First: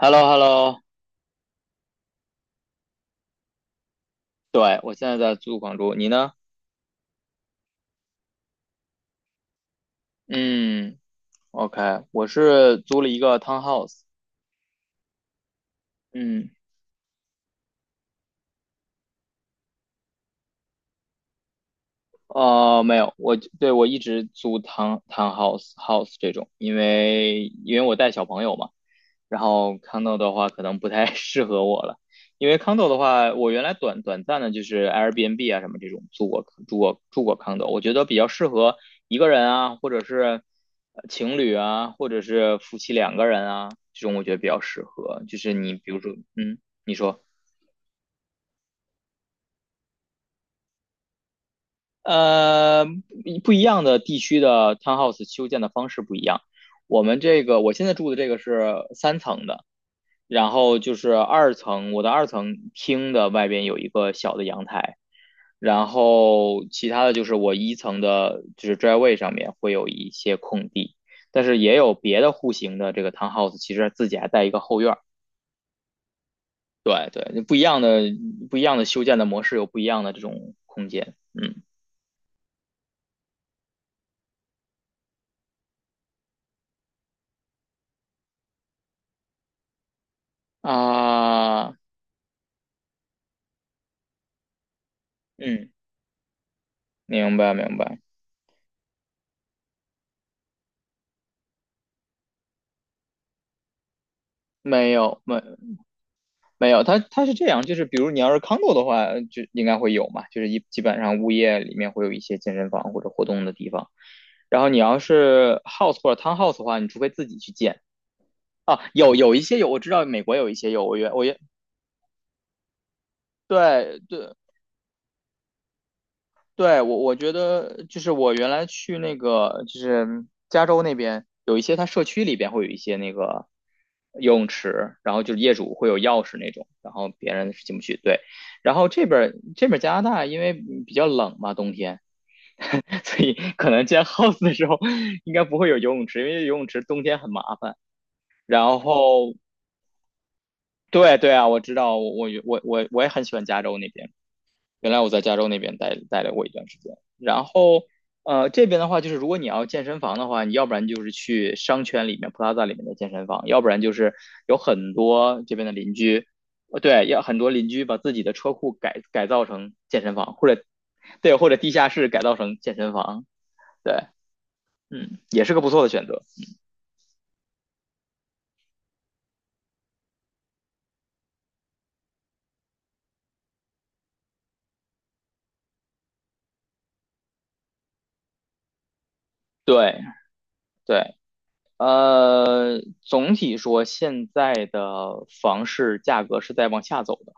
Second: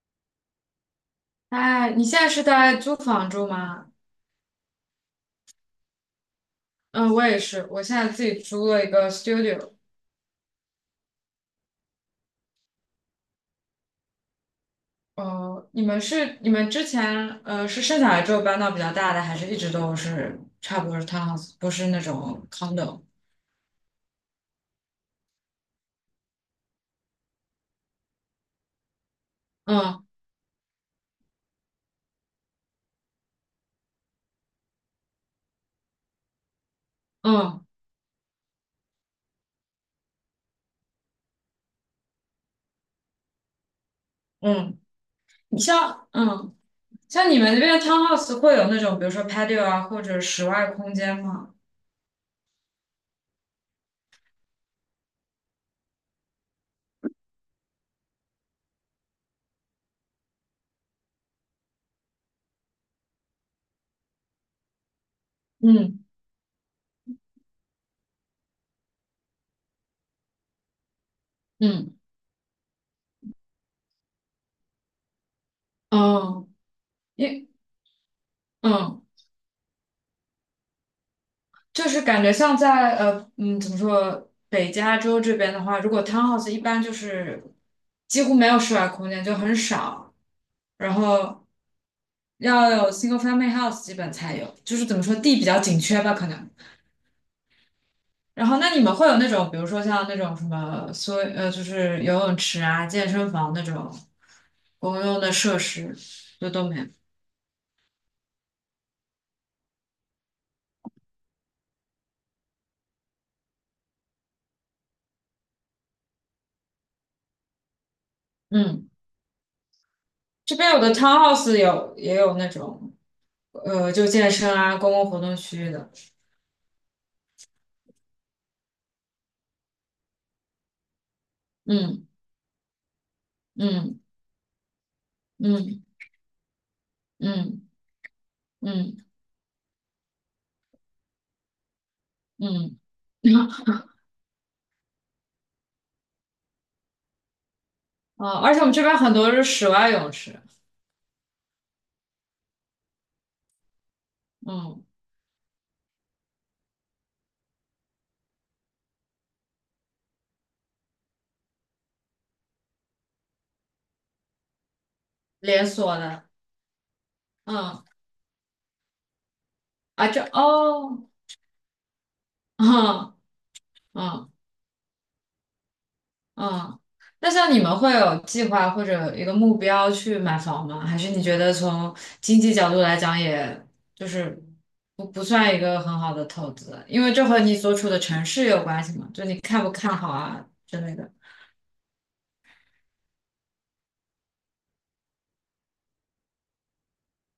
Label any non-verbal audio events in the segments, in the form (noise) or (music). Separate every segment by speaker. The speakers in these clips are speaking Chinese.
Speaker 1: Hello, hello
Speaker 2: 哎，你现在是在租房住吗？
Speaker 1: 对，我现在在租房住，你呢？
Speaker 2: 嗯，我也是，我现在自己租了一个 studio。
Speaker 1: 嗯，OK，我是租了一个 townhouse。
Speaker 2: 你们是你
Speaker 1: 嗯，
Speaker 2: 们之前呃是生下来之后搬到比较大的，还是一直都是差不多是 townhouse，不是那种
Speaker 1: 哦，没
Speaker 2: condo？
Speaker 1: 有，对我一直租 townhouse 这种，因为我带小朋友嘛，然后
Speaker 2: 嗯
Speaker 1: 康豆的话可能不太 (laughs) 适合我了，因为康豆的话，我原来短暂的就是 Airbnb 啊什么这种住过康
Speaker 2: 嗯
Speaker 1: 豆，我觉得比较适合一个人啊，或者是情侣啊，或者是夫妻两个人啊，这种我觉得比较
Speaker 2: 嗯，
Speaker 1: 适合。就是
Speaker 2: 你
Speaker 1: 你比如
Speaker 2: 像
Speaker 1: 说，
Speaker 2: 嗯
Speaker 1: 你说，
Speaker 2: 像你们那边的 townhouse 会有那种比如说 patio 啊或者室外空间吗？
Speaker 1: 呃，不一样的地区的 townhouse 修建的方式不一样。我们这个我现在住的这个是三层的，然后就是二层，我的二层厅的外边有一个小的阳台，然
Speaker 2: 嗯
Speaker 1: 后其他的就是我一层的，就是 driveway 上面会有一些空地，但是也有
Speaker 2: 嗯
Speaker 1: 别的户型的这个 townhouse，其实自己还带一个后院儿。
Speaker 2: 哦，
Speaker 1: 对对，
Speaker 2: 因
Speaker 1: 不一样的修
Speaker 2: 嗯。
Speaker 1: 建的模式有不一样的这种空间。嗯
Speaker 2: 就是感觉像在怎么说北加州这边的话，如果 townhouse 一般就是几乎没有室外空间，就很少，然后
Speaker 1: 啊，
Speaker 2: 要有 single family house 基本才有，就是怎么说地比较
Speaker 1: 嗯，
Speaker 2: 紧缺吧可能。
Speaker 1: 明白明白，
Speaker 2: 然后那你们会有那种比如说像那种什么所呃就是游泳池啊、健身房那种
Speaker 1: 没
Speaker 2: 公用
Speaker 1: 有
Speaker 2: 的
Speaker 1: 没
Speaker 2: 设施，就都
Speaker 1: 没
Speaker 2: 没
Speaker 1: 有，
Speaker 2: 有。
Speaker 1: 它是这样，就是比如你要是 condo 的话，就应该会有嘛，就是基本上物业里面会有一些健身房或者活动的地方。然后你要是 house 或者 townhouse 的话，你除非自己去建啊，
Speaker 2: 嗯，
Speaker 1: 有一些有，我知道美国有一
Speaker 2: 这
Speaker 1: 些
Speaker 2: 边有
Speaker 1: 有，
Speaker 2: 的
Speaker 1: 我原我原
Speaker 2: townhouse 有也有那种
Speaker 1: 对
Speaker 2: 就健
Speaker 1: 对
Speaker 2: 身啊、公共活动区域的，
Speaker 1: 对，我觉得就是我原来去那个就是加州那边有一些，它社
Speaker 2: 嗯。
Speaker 1: 区里边会有一些那个
Speaker 2: 嗯
Speaker 1: 游泳池，然后就是业主
Speaker 2: 嗯
Speaker 1: 会有钥匙那种，然后别人是
Speaker 2: 嗯
Speaker 1: 进不去。对，然后
Speaker 2: 嗯
Speaker 1: 这边儿加拿大因为比较冷嘛，冬天，
Speaker 2: 嗯，嗯
Speaker 1: (laughs) 所以可能建 house 的时候应该不会有游泳池，因为游泳池冬天很麻烦。
Speaker 2: 哦，而且我们
Speaker 1: 然
Speaker 2: 这边很多
Speaker 1: 后
Speaker 2: 是室外泳池，
Speaker 1: 对对啊，我知道，我也很喜欢加州那边。
Speaker 2: 嗯，
Speaker 1: 原来我在加州那边待了过一段时间，然后这边的话，就是如果你要健身房的话，你要不然就是去商圈里面 p l a 里面的健身房，要不然就是有很多这
Speaker 2: 连
Speaker 1: 边的邻
Speaker 2: 锁的，
Speaker 1: 居，对，要很多邻
Speaker 2: 嗯
Speaker 1: 居把自己的车库改造成健
Speaker 2: 啊，
Speaker 1: 身
Speaker 2: 这
Speaker 1: 房，或者
Speaker 2: 哦，
Speaker 1: 对，或者地下室改造成健身
Speaker 2: 嗯
Speaker 1: 房，对，
Speaker 2: 嗯
Speaker 1: 嗯，也是个不错的选择，
Speaker 2: 嗯，那像你们会有计划或者一个目标去买房吗？还是你觉得从经济角度来讲，也就是不算一个很好的投资，因为这和你所处的城市有关系嘛，就你看不看
Speaker 1: 对
Speaker 2: 好啊之类的。
Speaker 1: 对。总体说，现在的房市价格是在往下走的。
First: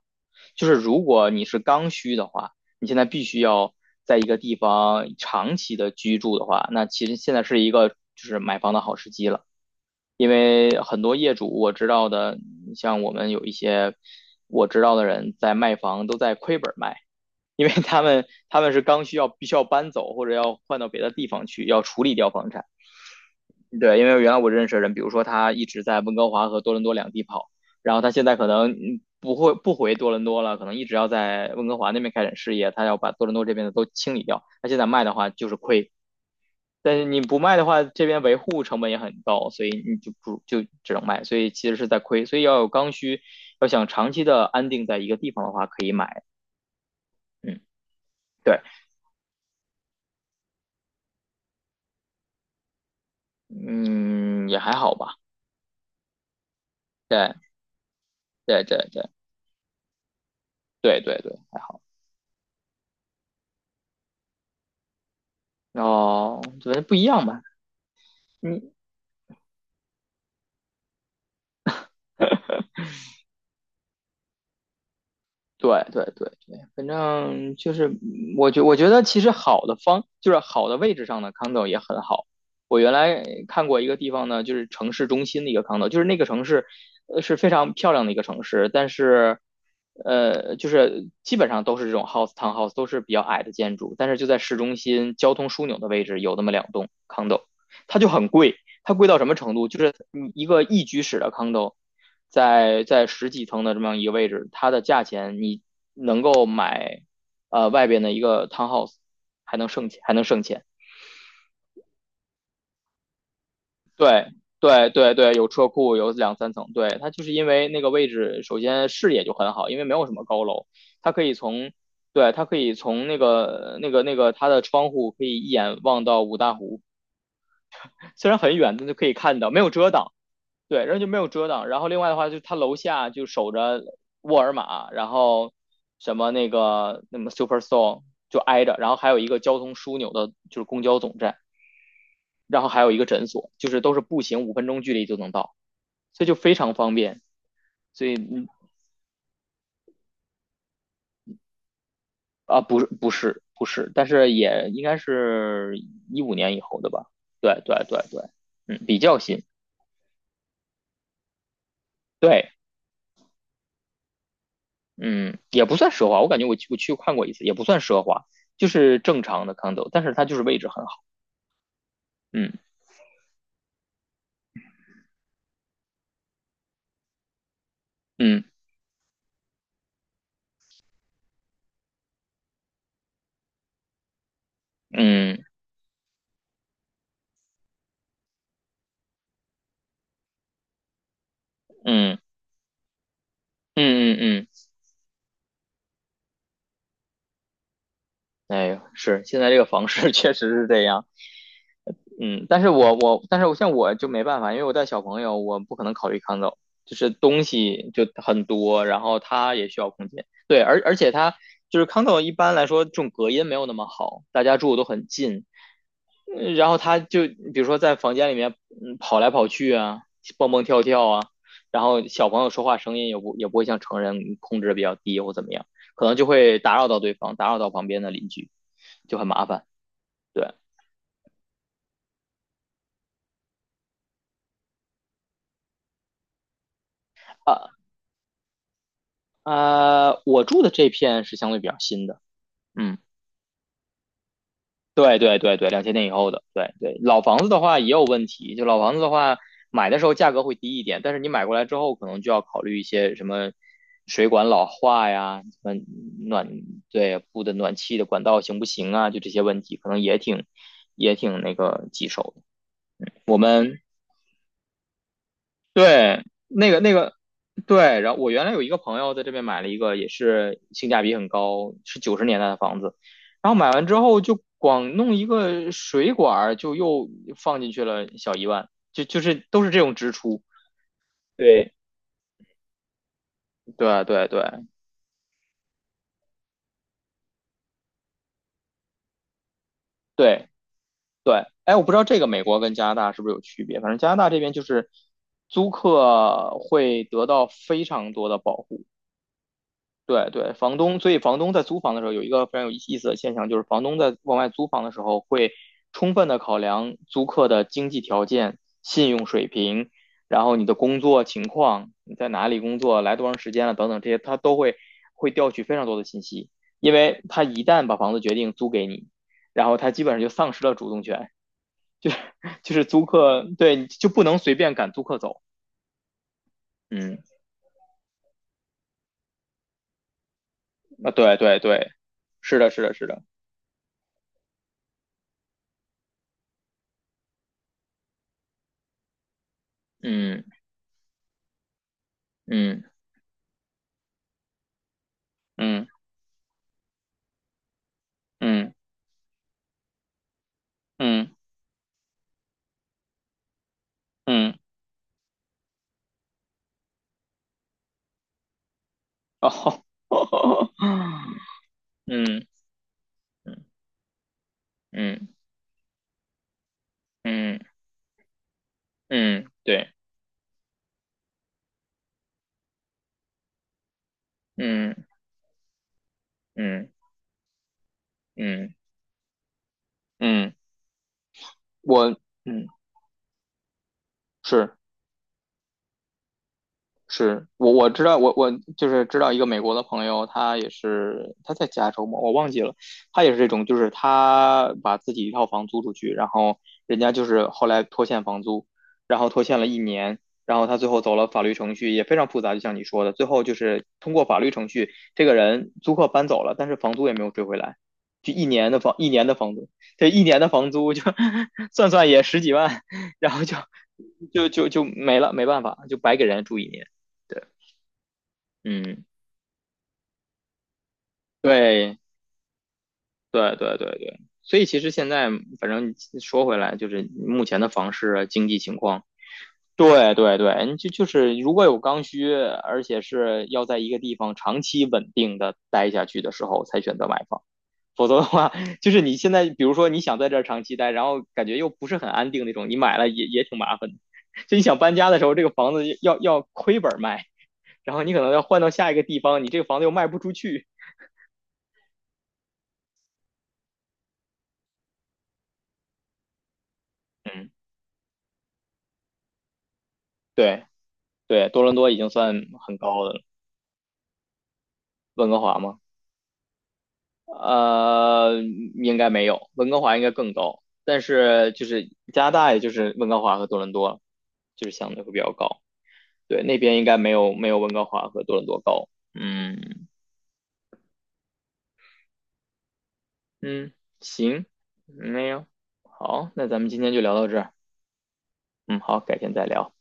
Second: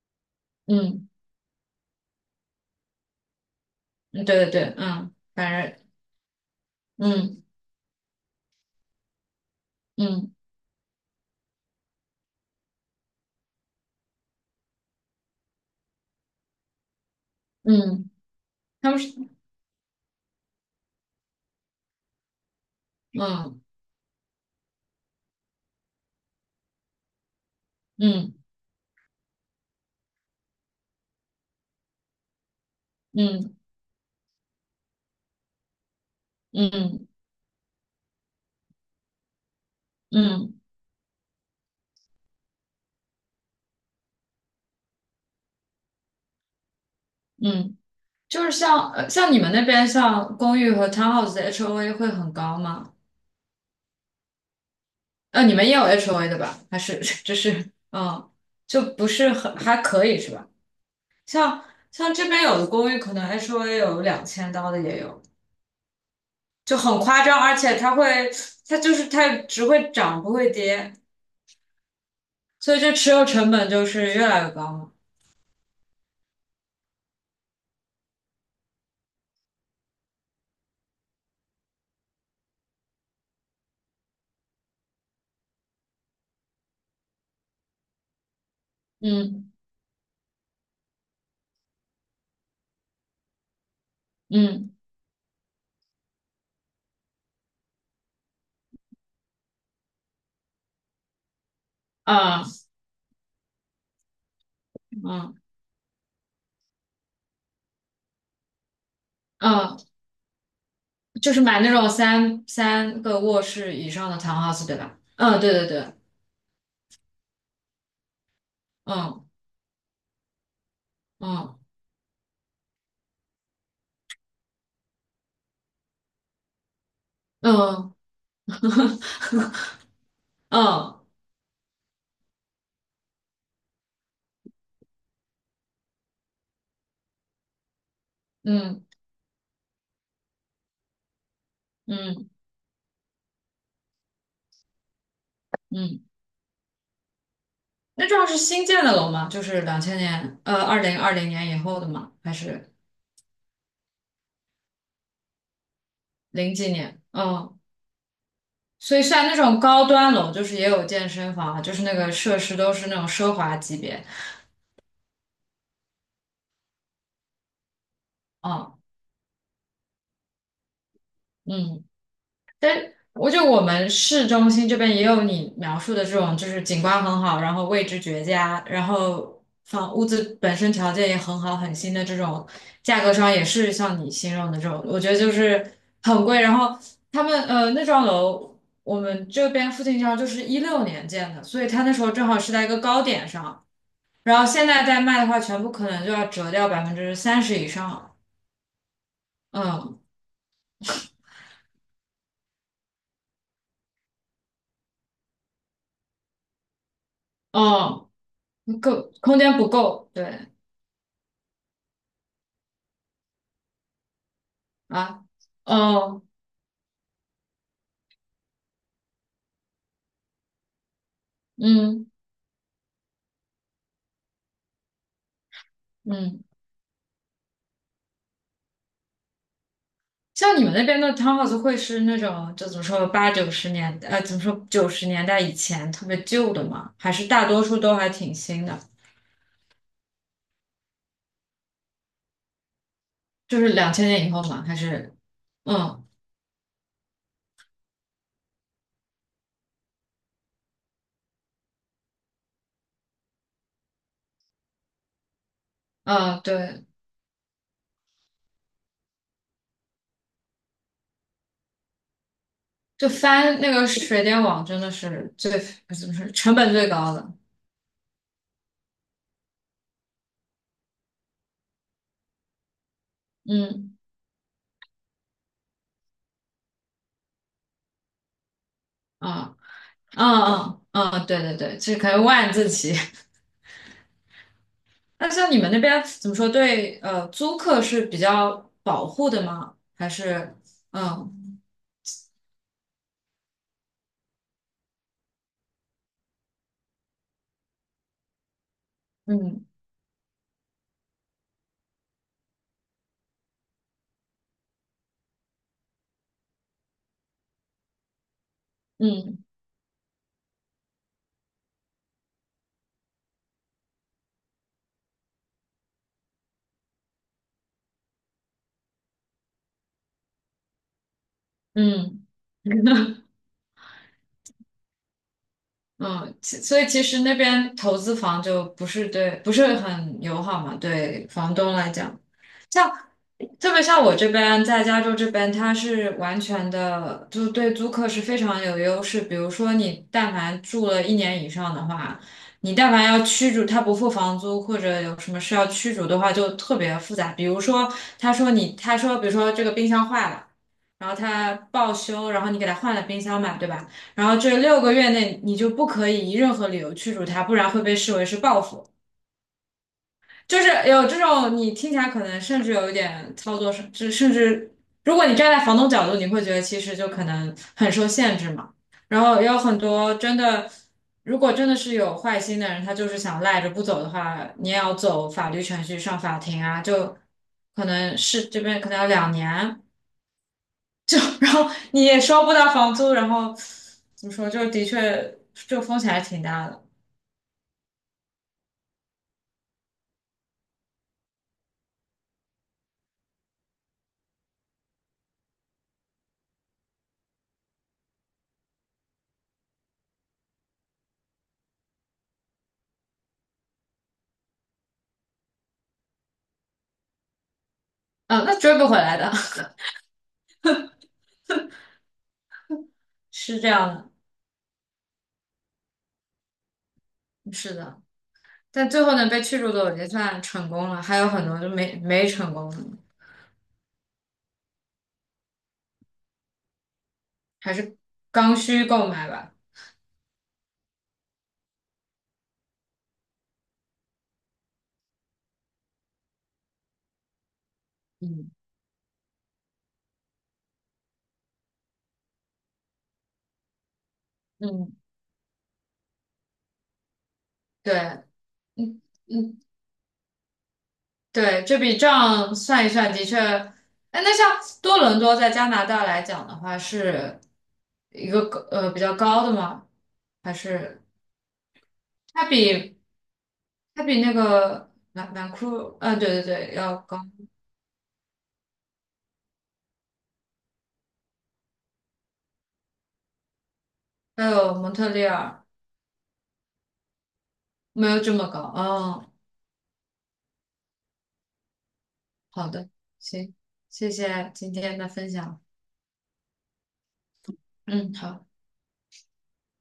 Speaker 1: 就是如
Speaker 2: 嗯，
Speaker 1: 果你是刚需的话，你现在必须要在一
Speaker 2: 嗯
Speaker 1: 个
Speaker 2: 对对
Speaker 1: 地
Speaker 2: 对，
Speaker 1: 方
Speaker 2: 嗯，
Speaker 1: 长
Speaker 2: 反
Speaker 1: 期
Speaker 2: 正，
Speaker 1: 的居住的话，那其实现在
Speaker 2: 嗯
Speaker 1: 是一个就是买房的好时机了。因
Speaker 2: 嗯
Speaker 1: 为很多业主我知道的，像我们有一些我知道的人在卖房都在亏本卖，因为
Speaker 2: 嗯。
Speaker 1: 他
Speaker 2: 嗯
Speaker 1: 们他们是
Speaker 2: 他们
Speaker 1: 刚
Speaker 2: 是，
Speaker 1: 需要必须要搬走或者要换到别的地方去，要处理掉房产。
Speaker 2: 嗯
Speaker 1: 对，因为原来我认识的人，比如说他一直在温哥华和多伦多两地跑，然后他现
Speaker 2: 嗯
Speaker 1: 在可能不会不回多伦多了，可能一直要在温哥华那边开展事业，他要把多伦多
Speaker 2: 嗯
Speaker 1: 这边的都清理掉。他现在卖的话就是亏，但是
Speaker 2: 嗯
Speaker 1: 你不卖的话，这边维护成本也很高，所以你就不
Speaker 2: 嗯
Speaker 1: 就只能卖，所以其实是在亏，所以要有刚需，要想长期的安定在一个地方的话，可以买。嗯，
Speaker 2: 嗯，就是
Speaker 1: 对，
Speaker 2: 像你们那边像公寓和 townhouse 的 HOA 会很高吗？
Speaker 1: 嗯，也还好吧，
Speaker 2: 呃，你们也有 HOA 的吧？还是 (laughs) 就
Speaker 1: 对
Speaker 2: 是嗯，
Speaker 1: 对对
Speaker 2: 就
Speaker 1: 对
Speaker 2: 不是很还可以是吧？
Speaker 1: 对对对，
Speaker 2: 像像这边有的公寓可能 HOA 有两千刀的也有，
Speaker 1: 哦，觉
Speaker 2: 就
Speaker 1: 得不
Speaker 2: 很
Speaker 1: 一
Speaker 2: 夸
Speaker 1: 样
Speaker 2: 张，
Speaker 1: 吧。
Speaker 2: 而且它会
Speaker 1: 你
Speaker 2: 它就是它只会涨不会跌，所以这持有成本就是越来越高嘛。
Speaker 1: 对对对对，反正就是我觉得其实好的方就是好的位置上的 condo 也很好。我原来看过一个地方呢，就是城市中心的一个 condo，就是那个城市是非常漂亮的一个城市，但是
Speaker 2: 嗯
Speaker 1: 就是基本上都是这种 house townhouse 都是比较矮的建筑，但是就在市
Speaker 2: 嗯
Speaker 1: 中心交通枢纽的位置有那么两栋 condo，它就很贵。它贵到什么程度？就是你一个一居室的 condo，
Speaker 2: 啊
Speaker 1: 在十几层的这么样一个位置，它的价钱
Speaker 2: 嗯
Speaker 1: 你能够买外边的一个 townhouse，还能
Speaker 2: 嗯。
Speaker 1: 剩钱，还能剩钱。
Speaker 2: 就是买那种三个卧室以上的
Speaker 1: 对
Speaker 2: townhouse，对
Speaker 1: 对
Speaker 2: 吧？
Speaker 1: 对对，
Speaker 2: 嗯，
Speaker 1: 有
Speaker 2: 对对
Speaker 1: 车
Speaker 2: 对，
Speaker 1: 库，有两三层。对，它就是因为那个位置，首先视野
Speaker 2: 嗯
Speaker 1: 就很好，因为没有什么高楼，它可以
Speaker 2: 嗯
Speaker 1: 从对它可以从那个它的窗户可以一眼望到五大湖，
Speaker 2: 嗯
Speaker 1: 虽然很远，但就
Speaker 2: (laughs)
Speaker 1: 可以看到，没有遮挡。对，然后
Speaker 2: 嗯
Speaker 1: 就没有遮挡。然后另外的话，就他楼下就守着沃尔玛，然后什么那个那么 Superstore 就挨着，
Speaker 2: 嗯
Speaker 1: 然后还有一个交通枢纽的，就是公交总站，
Speaker 2: 嗯
Speaker 1: 然后还有一个诊所，就是都是步行5分钟距离就能到，
Speaker 2: 嗯，
Speaker 1: 所以就非常方便
Speaker 2: 那这样是新建的楼吗？就是两千年，二零二零年以后的吗？还
Speaker 1: 啊。
Speaker 2: 是
Speaker 1: 不是不是不是，但是也应该是一五
Speaker 2: 零
Speaker 1: 年以
Speaker 2: 几
Speaker 1: 后的
Speaker 2: 年？
Speaker 1: 吧？
Speaker 2: 嗯，
Speaker 1: 对对对对，嗯，
Speaker 2: 所
Speaker 1: 比
Speaker 2: 以
Speaker 1: 较
Speaker 2: 像那
Speaker 1: 新，
Speaker 2: 种高端楼，就是也有健身房啊，就是那个设
Speaker 1: 对，
Speaker 2: 施都是那种奢华级别。
Speaker 1: 嗯，也不算奢华，我感觉我去看过一次，也不算奢华，就
Speaker 2: 嗯
Speaker 1: 是正常的 condo，但是它就是位置很好。
Speaker 2: 嗯
Speaker 1: 嗯
Speaker 2: 但我们市中心这边也有你描述的这种，就是景观很好，然后位置绝
Speaker 1: 嗯
Speaker 2: 佳，然后房屋子本身条件也很好，很新的这种，价格上也是像你形容的这种，我觉得就
Speaker 1: 嗯
Speaker 2: 是很贵。然后他们那幢楼，我们这边附近这幢就是一六年建的，所以它那时候
Speaker 1: 嗯
Speaker 2: 正好是在一个高点上，
Speaker 1: 嗯
Speaker 2: 然后
Speaker 1: 嗯嗯，
Speaker 2: 现在再卖的话，全部可能就要折掉百分之三十以上。
Speaker 1: 哎呦，是现在这个房
Speaker 2: 嗯，
Speaker 1: 市 (laughs) 确实是这样，嗯，但是我但是我像我就没办法，因为我带小朋友，我不可能考虑 condo，就是东西就
Speaker 2: 哦，
Speaker 1: 很多，然
Speaker 2: 够，
Speaker 1: 后
Speaker 2: 空间
Speaker 1: 他也
Speaker 2: 不
Speaker 1: 需要空
Speaker 2: 够，
Speaker 1: 间，
Speaker 2: 对。
Speaker 1: 对，而且他就是 condo 一般来说这种隔音没有那么好，大家住的都很
Speaker 2: 啊，
Speaker 1: 近，
Speaker 2: 哦，
Speaker 1: 然后他就比如说在房间里面，跑来跑去啊，蹦蹦跳跳啊，然后
Speaker 2: 嗯
Speaker 1: 小朋友说话声音也不会像成人控制的比较低或怎么样，可能就
Speaker 2: 嗯，
Speaker 1: 会打扰到对方，打扰到旁边的邻居，就很麻烦。对，
Speaker 2: 像你们那边的 townhouse 会是那种，就怎么说八九十年代，怎么说九十年代以前特别旧的吗？还是大多
Speaker 1: 啊
Speaker 2: 数都还挺新的？
Speaker 1: 啊，我住的这片是相对比较新的，嗯。
Speaker 2: 就是两千年以后嘛？还是，
Speaker 1: 对对对对，两千
Speaker 2: 嗯
Speaker 1: 年以后的，对对，老房子的话也有问题，就老房子的话，买的时候价格会低一点，但是你买过来之后，可能就要考虑一些什么水管老化呀，什么
Speaker 2: 嗯，
Speaker 1: 暖，
Speaker 2: 对，
Speaker 1: 对，布的暖气的管道行不行啊，就这些问题，可能也挺那个棘手
Speaker 2: 就
Speaker 1: 的。我
Speaker 2: 翻那
Speaker 1: 们
Speaker 2: 个水电网真的是最，怎么
Speaker 1: 对，
Speaker 2: 说，成
Speaker 1: 那
Speaker 2: 本
Speaker 1: 个
Speaker 2: 最
Speaker 1: 那
Speaker 2: 高
Speaker 1: 个
Speaker 2: 的。
Speaker 1: 对，然后我原来有一个朋友在这边买了一个，也是性价比很高，是90年代的房子。然后买完之
Speaker 2: 嗯
Speaker 1: 后就光弄一个水管儿，就又放进去了小一万，就是
Speaker 2: 啊，
Speaker 1: 都是这种支
Speaker 2: 嗯
Speaker 1: 出。
Speaker 2: 嗯嗯，对对
Speaker 1: 对，
Speaker 2: 对，这可以万字起。
Speaker 1: 对对对
Speaker 2: 那像你们那边怎么说？对，租客是比较保护的吗？还
Speaker 1: 对
Speaker 2: 是，
Speaker 1: 对，
Speaker 2: 嗯
Speaker 1: 哎，我不知道这个美国跟加拿大是不是有区别，反正加拿大这边就是租客会得到非常多的保护。
Speaker 2: 嗯
Speaker 1: 对对，房东，所以房东在租房的时候有一个非常有意思的现象，就是房东在往外租房的时候会充分的考量租客的经济条件、信用
Speaker 2: 嗯
Speaker 1: 水平，然后你的工作情况，你在哪里工作，来多长时间了等等这些，他都会调取非常多的信息，因为他一旦把房子决定租给你，然后他基本上就丧失了主动权，
Speaker 2: 嗯
Speaker 1: (laughs) 就是租
Speaker 2: (laughs)
Speaker 1: 客，对，就不能随便赶租客走。
Speaker 2: 嗯，所以其实
Speaker 1: 嗯，
Speaker 2: 那边投资房就不是对，不是很友好嘛，
Speaker 1: 啊，
Speaker 2: 对
Speaker 1: 对
Speaker 2: 房
Speaker 1: 对
Speaker 2: 东来
Speaker 1: 对，
Speaker 2: 讲。
Speaker 1: 是的，是
Speaker 2: 像
Speaker 1: 的，是的，
Speaker 2: 特别像我这边在加州这边，它是完全的，就对租客是非常有优势。比如说，你但
Speaker 1: 嗯
Speaker 2: 凡住了一年以上的话，你
Speaker 1: 嗯
Speaker 2: 但凡要驱逐他不付房租，或者有什么事要
Speaker 1: 嗯
Speaker 2: 驱逐的话，就特别复杂。比如说，
Speaker 1: 嗯。
Speaker 2: 他说，比如说这个冰箱坏了。然后
Speaker 1: 嗯
Speaker 2: 他报修，然后你给他换了冰箱嘛，对吧？然后
Speaker 1: 嗯，
Speaker 2: 这六个月内你就不可以以任何理由驱逐他，不然会被视为是报复。
Speaker 1: 哦，
Speaker 2: 就是有这
Speaker 1: (laughs)
Speaker 2: 种你听起来可能
Speaker 1: 嗯
Speaker 2: 甚至有一点操作上，甚至如果
Speaker 1: 嗯
Speaker 2: 你站在房东角度，你会觉得其实就可能
Speaker 1: 嗯
Speaker 2: 很受限制嘛。然后
Speaker 1: 嗯，
Speaker 2: 也有很
Speaker 1: 对，
Speaker 2: 多真的，如果真的是有坏心的人，他就是想赖着不走的话，你也要
Speaker 1: 嗯
Speaker 2: 走法律程序上法庭啊，
Speaker 1: 嗯
Speaker 2: 就可能是这
Speaker 1: 嗯
Speaker 2: 边可能要两年，
Speaker 1: 嗯，
Speaker 2: 就 (laughs) 然后你
Speaker 1: 我
Speaker 2: 也收不
Speaker 1: 嗯
Speaker 2: 到房租，然后怎么说，就
Speaker 1: 是。
Speaker 2: 的确就风险还挺大的。
Speaker 1: 是我知道，我就是知道一个美国的朋友，他也是他在加州嘛，我忘记了，他也是这种，就是他把自己一套房租出去，然后人家就是后来拖欠房租，然后拖欠了一年，然后他最后走了法律程序，也非常复杂，就像你说的，最后就是通过法律程序，这个人租客搬走了，但是房租也没有追回来，就
Speaker 2: 嗯，
Speaker 1: 一
Speaker 2: 那
Speaker 1: 年
Speaker 2: 追
Speaker 1: 的
Speaker 2: 不
Speaker 1: 房
Speaker 2: 回
Speaker 1: 一
Speaker 2: 来
Speaker 1: 年
Speaker 2: 的，
Speaker 1: 的房租，这一年的房租就 (laughs) 算算也十几万，然
Speaker 2: (laughs)
Speaker 1: 后就
Speaker 2: 是这样的，
Speaker 1: 没了，没办法，就白给人家住一年。对，
Speaker 2: 是的。但最
Speaker 1: 嗯，
Speaker 2: 后呢，被驱逐的我就算成功了，还有很多就没
Speaker 1: 对
Speaker 2: 没成功的，
Speaker 1: 对对对对，所以其实现在反正说回来，就是目前的
Speaker 2: 还
Speaker 1: 房
Speaker 2: 是
Speaker 1: 市啊经
Speaker 2: 刚
Speaker 1: 济情
Speaker 2: 需
Speaker 1: 况，
Speaker 2: 购买吧。
Speaker 1: 对对对，就是如果有刚需，而且是要在一个地方长期稳定的待下去的时候，才选择买房，否则的
Speaker 2: 嗯，
Speaker 1: 话，就是你现在比如说你想在这儿长期待，然后感觉又不是很安定那种，你买了也挺麻烦的，就你想搬
Speaker 2: 嗯，
Speaker 1: 家的时候，这个房子要亏本卖，
Speaker 2: 对，
Speaker 1: 然后你可能要换到下一
Speaker 2: 嗯
Speaker 1: 个地方，你这
Speaker 2: 嗯，
Speaker 1: 个房子又卖不出去，
Speaker 2: 对，这笔账算一算，的确，哎，那像多伦多在加拿大来讲的话，是
Speaker 1: 嗯，
Speaker 2: 一个比较高的吗？还
Speaker 1: 对。
Speaker 2: 是
Speaker 1: 对，多伦多已经算
Speaker 2: 它
Speaker 1: 很
Speaker 2: 比
Speaker 1: 高的了，
Speaker 2: 它比那个
Speaker 1: 温
Speaker 2: 南
Speaker 1: 哥
Speaker 2: 南
Speaker 1: 华吗？
Speaker 2: 库，对对对，要高，
Speaker 1: 呃，应该没有，温哥华应该更高，但是就是加拿大，也就是温哥华和多伦多，
Speaker 2: 还
Speaker 1: 就是
Speaker 2: 有蒙
Speaker 1: 相对
Speaker 2: 特
Speaker 1: 会比
Speaker 2: 利
Speaker 1: 较高。
Speaker 2: 尔
Speaker 1: 对，那边应该没有没有温哥
Speaker 2: 没
Speaker 1: 华
Speaker 2: 有
Speaker 1: 和
Speaker 2: 这
Speaker 1: 多伦
Speaker 2: 么
Speaker 1: 多
Speaker 2: 高，
Speaker 1: 高。
Speaker 2: 哦
Speaker 1: 嗯
Speaker 2: 好的，行，
Speaker 1: 嗯，
Speaker 2: 谢
Speaker 1: 行，
Speaker 2: 谢今天的
Speaker 1: 没
Speaker 2: 分
Speaker 1: 有，
Speaker 2: 享。
Speaker 1: 好，那咱们今天就聊到这儿。
Speaker 2: 嗯，好。
Speaker 1: 嗯，好，改天再聊。